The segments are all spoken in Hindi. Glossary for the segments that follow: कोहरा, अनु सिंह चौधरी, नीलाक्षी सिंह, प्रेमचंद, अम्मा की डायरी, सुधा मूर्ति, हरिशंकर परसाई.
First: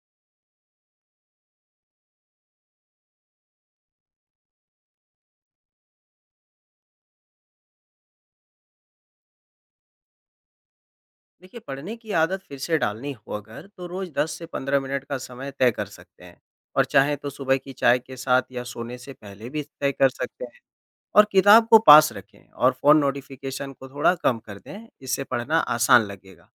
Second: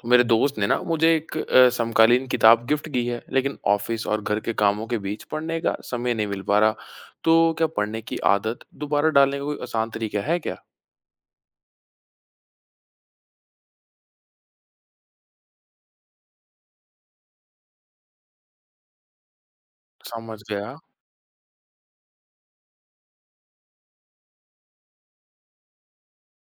तो मेरे दोस्त ने ना मुझे एक समकालीन किताब गिफ्ट की है लेकिन ऑफिस और घर के कामों के बीच पढ़ने का समय नहीं मिल पा रहा। तो क्या पढ़ने की आदत दोबारा डालने का कोई आसान तरीका है क्या। देखिए, पढ़ने की आदत फिर से डालनी हो अगर तो रोज 10 से 15 मिनट का समय तय कर सकते हैं। और चाहें तो सुबह की चाय के साथ या सोने से पहले भी तय कर समझ सकते हैं। गया। और किताब को पास रखें और फ़ोन नोटिफिकेशन को थोड़ा कम कर दें, इससे पढ़ना आसान लगेगा।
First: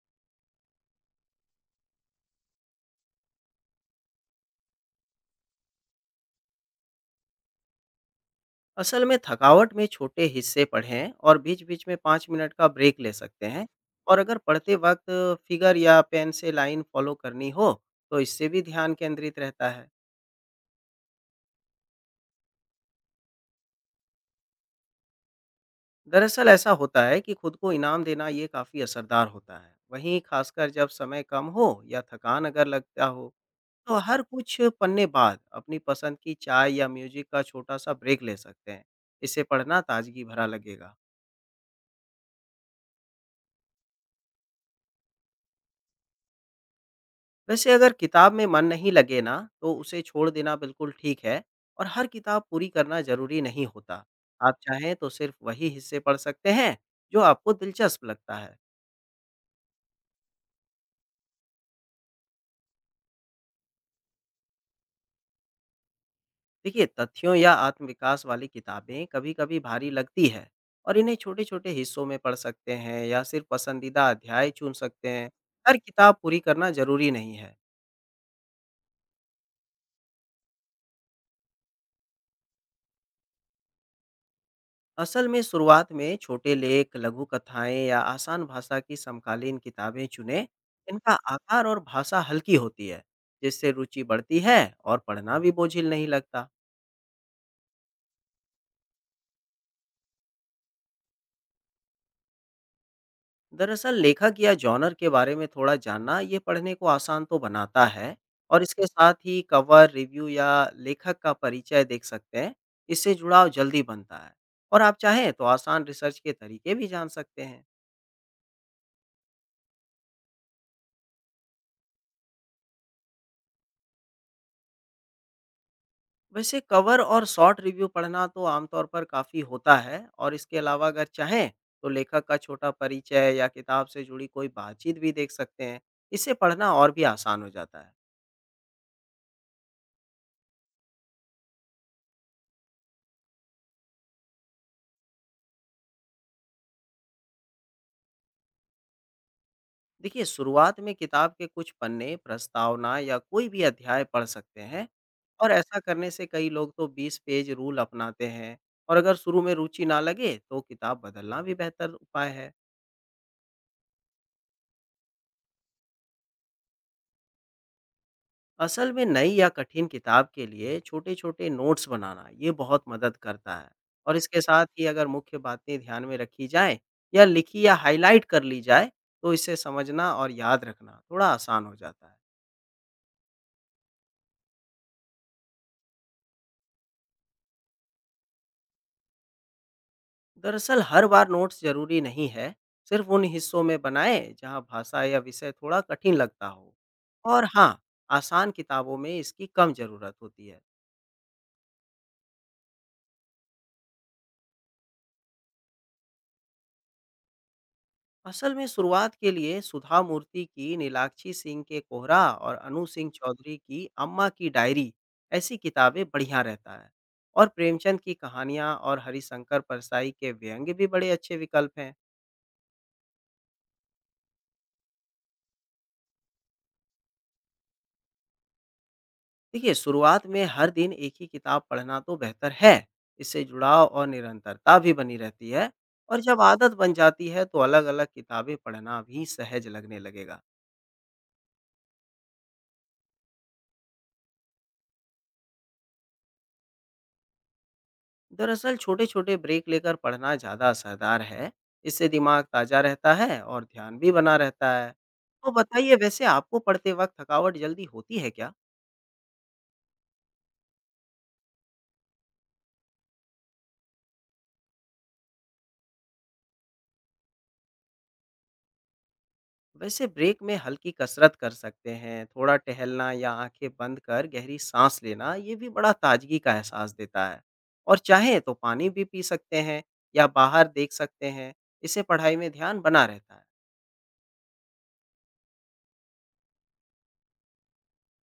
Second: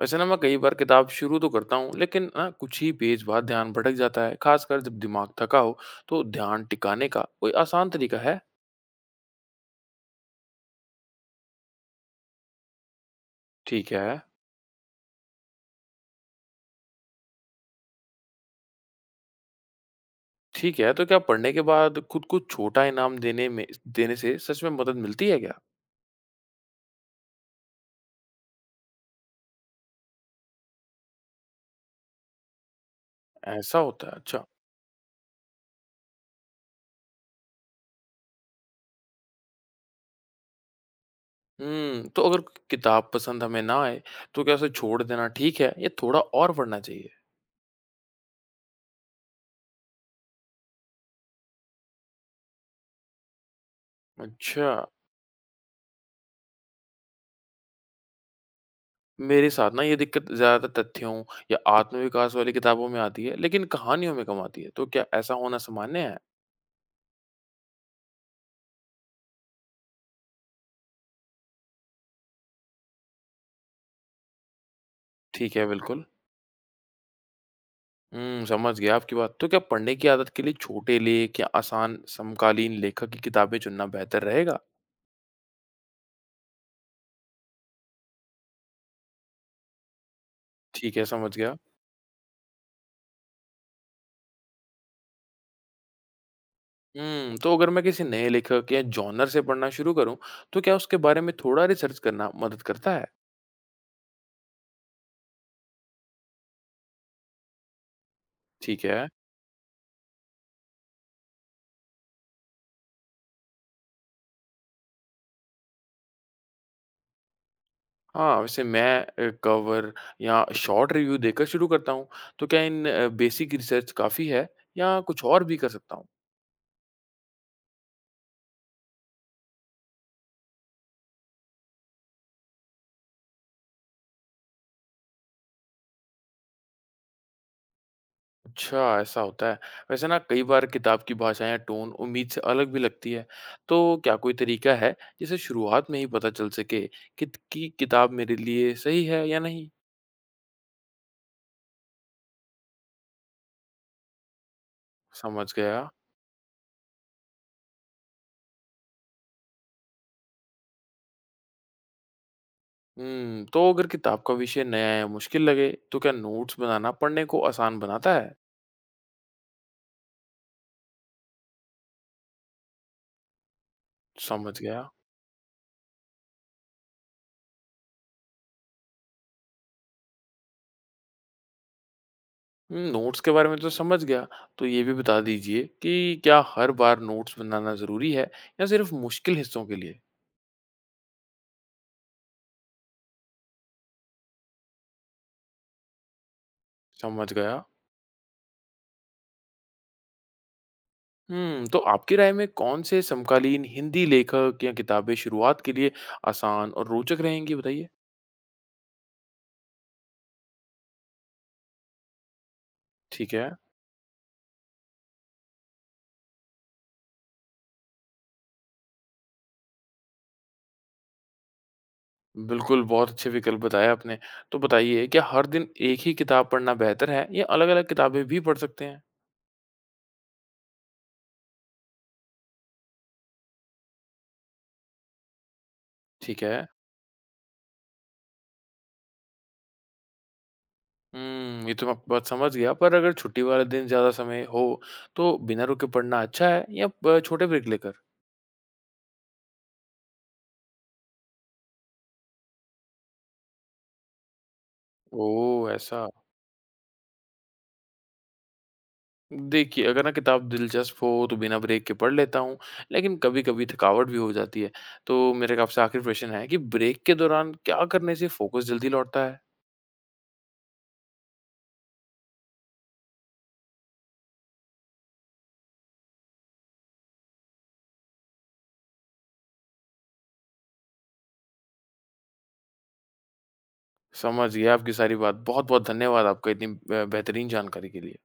वैसे ना मैं कई बार किताब शुरू तो करता हूँ लेकिन ना कुछ ही पेज बाद ध्यान भटक जाता है, खासकर जब दिमाग थका हो। तो ध्यान टिकाने का कोई आसान तरीका है। असल में थकावट में छोटे हिस्से पढ़ें और बीच बीच में 5 मिनट का ब्रेक ले सकते हैं। ठीक है। और अगर पढ़ते वक्त फिगर या पेन से लाइन फॉलो करनी हो तो इससे भी ध्यान केंद्रित रहता है। ठीक है, तो क्या पढ़ने के बाद खुद को छोटा इनाम देने में देने से सच में मदद मिलती है क्या। दरअसल ऐसा होता है कि खुद को इनाम देना ये काफ़ी असरदार होता है, वहीं खासकर जब समय कम हो या थकान अगर लगता हो ऐसा तो होता है, हर अच्छा। कुछ पन्ने बाद अपनी पसंद की चाय या म्यूजिक का छोटा सा ब्रेक ले सकते हैं। इससे पढ़ना ताजगी भरा लगेगा। तो अगर किताब पसंद हमें ना आए, तो क्या उसे छोड़ देना ठीक है या थोड़ा और पढ़ना चाहिए? वैसे अगर किताब में मन नहीं लगे ना तो उसे छोड़ देना बिल्कुल ठीक है। और हर किताब पूरी करना ज़रूरी नहीं होता। आप अच्छा। चाहें तो सिर्फ वही हिस्से पढ़ सकते हैं जो आपको दिलचस्प लगता है। मेरे साथ ना ये दिक्कत ज़्यादातर तथ्यों या आत्मविकास वाली किताबों में आती है, लेकिन कहानियों में कम आती है, तो क्या ऐसा होना सामान्य है? देखिए, तथ्यों या आत्मविकास वाली किताबें कभी-कभी भारी लगती है और इन्हें छोटे-छोटे हिस्सों में पढ़ सकते हैं या सिर्फ पसंदीदा अध्याय चुन सकते हैं। ठीक है, हर बिल्कुल। किताब पूरी करना ज़रूरी नहीं है। समझ गया आपकी बात। तो क्या पढ़ने की आदत के लिए छोटे लेख या आसान समकालीन लेखक की किताबें चुनना बेहतर रहेगा? असल में शुरुआत में छोटे लेख, लघु कथाएँ या आसान भाषा की समकालीन किताबें चुनें। ठीक है, इनका समझ गया। आकार और भाषा हल्की होती है, जिससे रुचि बढ़ती है और पढ़ना भी बोझिल नहीं लगता। तो अगर मैं किसी नए लेखक या जॉनर से पढ़ना शुरू करूँ, तो क्या उसके बारे में थोड़ा रिसर्च करना मदद करता है? दरअसल लेखक या जॉनर के बारे में थोड़ा जानना ये पढ़ने को आसान तो बनाता है, और ठीक इसके है। साथ ही कवर रिव्यू या लेखक का परिचय देख सकते हैं। इससे जुड़ाव जल्दी बनता है और आप चाहें तो आसान रिसर्च के तरीके भी जान सकते हैं। हाँ, वैसे मैं कवर या शॉर्ट रिव्यू देकर शुरू करता हूँ, तो क्या इन बेसिक रिसर्च काफ़ी है या कुछ और भी कर सकता हूँ? वैसे कवर और शॉर्ट रिव्यू पढ़ना तो आमतौर पर काफ़ी होता है, और इसके अलावा अगर चाहें तो लेखक का छोटा परिचय या किताब से जुड़ी कोई बातचीत भी देख सकते हैं। इससे पढ़ना और भी आसान हो जाता है। अच्छा, ऐसा होता है। वैसे ना कई बार किताब की भाषा या टोन उम्मीद से अलग भी लगती है, तो क्या कोई तरीका है जिससे शुरुआत में ही पता चल सके कि किताब मेरे लिए सही है या नहीं? देखिए, शुरुआत में किताब के कुछ पन्ने, प्रस्तावना या कोई भी अध्याय पढ़ सकते हैं। समझ और ऐसा गया। करने से कई लोग तो 20 पेज रूल अपनाते हैं, और अगर शुरू में रुचि ना लगे तो किताब बदलना भी बेहतर उपाय है। तो अगर किताब का विषय नया या मुश्किल लगे, तो क्या नोट्स बनाना पढ़ने को आसान बनाता है? असल में नई या कठिन किताब के लिए छोटे-छोटे नोट्स बनाना ये बहुत मदद करता है, और इसके समझ साथ ही गया। अगर मुख्य बातें ध्यान में रखी जाएँ या लिखी या हाईलाइट कर ली जाए तो इसे समझना और याद रखना थोड़ा आसान हो जाता है। नोट्स के बारे में तो समझ गया। तो ये भी बता दीजिए कि क्या हर बार नोट्स बनाना ज़रूरी है या सिर्फ़ मुश्किल हिस्सों के लिए? दरअसल हर बार नोट्स जरूरी नहीं है, सिर्फ उन हिस्सों में बनाएं जहां भाषा या विषय थोड़ा कठिन लगता हो। समझ और गया। हाँ, आसान किताबों में इसकी कम जरूरत होती है। तो आपकी राय में कौन से समकालीन हिंदी लेखक या किताबें शुरुआत के लिए आसान और रोचक रहेंगी बताइए? असल में शुरुआत के लिए सुधा मूर्ति की, नीलाक्षी सिंह के कोहरा और अनु सिंह ठीक है। चौधरी की अम्मा की डायरी ऐसी किताबें बढ़िया रहता है। और प्रेमचंद की कहानियाँ और हरिशंकर परसाई के व्यंग्य भी बड़े अच्छे विकल्प हैं। बिल्कुल, बहुत अच्छे विकल्प बताए आपने। तो बताइए क्या हर दिन एक ही किताब पढ़ना बेहतर है या अलग-अलग किताबें भी पढ़ सकते हैं? देखिए, शुरुआत में हर दिन एक ही किताब पढ़ना तो बेहतर है। इससे जुड़ाव और निरंतरता भी बनी रहती है और जब ठीक है। आदत बन जाती है तो अलग-अलग किताबें पढ़ना भी सहज लगने लगेगा। ये तो मैं आपकी बात समझ गया, पर अगर छुट्टी वाले दिन ज़्यादा समय हो, तो बिना रुके पढ़ना अच्छा है या प छोटे ब्रेक लेकर? दरअसल छोटे-छोटे ब्रेक लेकर पढ़ना ज़्यादा असरदार है। इससे दिमाग ताज़ा रहता है और ध्यान भी बना रहता है। तो ओह! बताइए, ऐसा। वैसे आपको पढ़ते वक़्त थकावट जल्दी होती है क्या? देखिए, अगर ना किताब दिलचस्प हो, तो बिना ब्रेक के पढ़ लेता हूँ, लेकिन कभी-कभी थकावट भी हो जाती है। तो मेरे का आपसे आखिरी प्रश्न है कि ब्रेक के दौरान क्या करने से फोकस जल्दी लौटता है? वैसे ब्रेक में हल्की कसरत कर सकते हैं, थोड़ा टहलना या आंखें बंद कर गहरी साँस लेना, ये भी बड़ा ताजगी का एहसास देता है। और चाहें तो पानी भी पी सकते हैं या बाहर देख सकते हैं, इससे पढ़ाई में ध्यान बना रहता है। समझ गया आपकी सारी बात। बहुत-बहुत धन्यवाद आपका इतनी बेहतरीन जानकारी के लिए।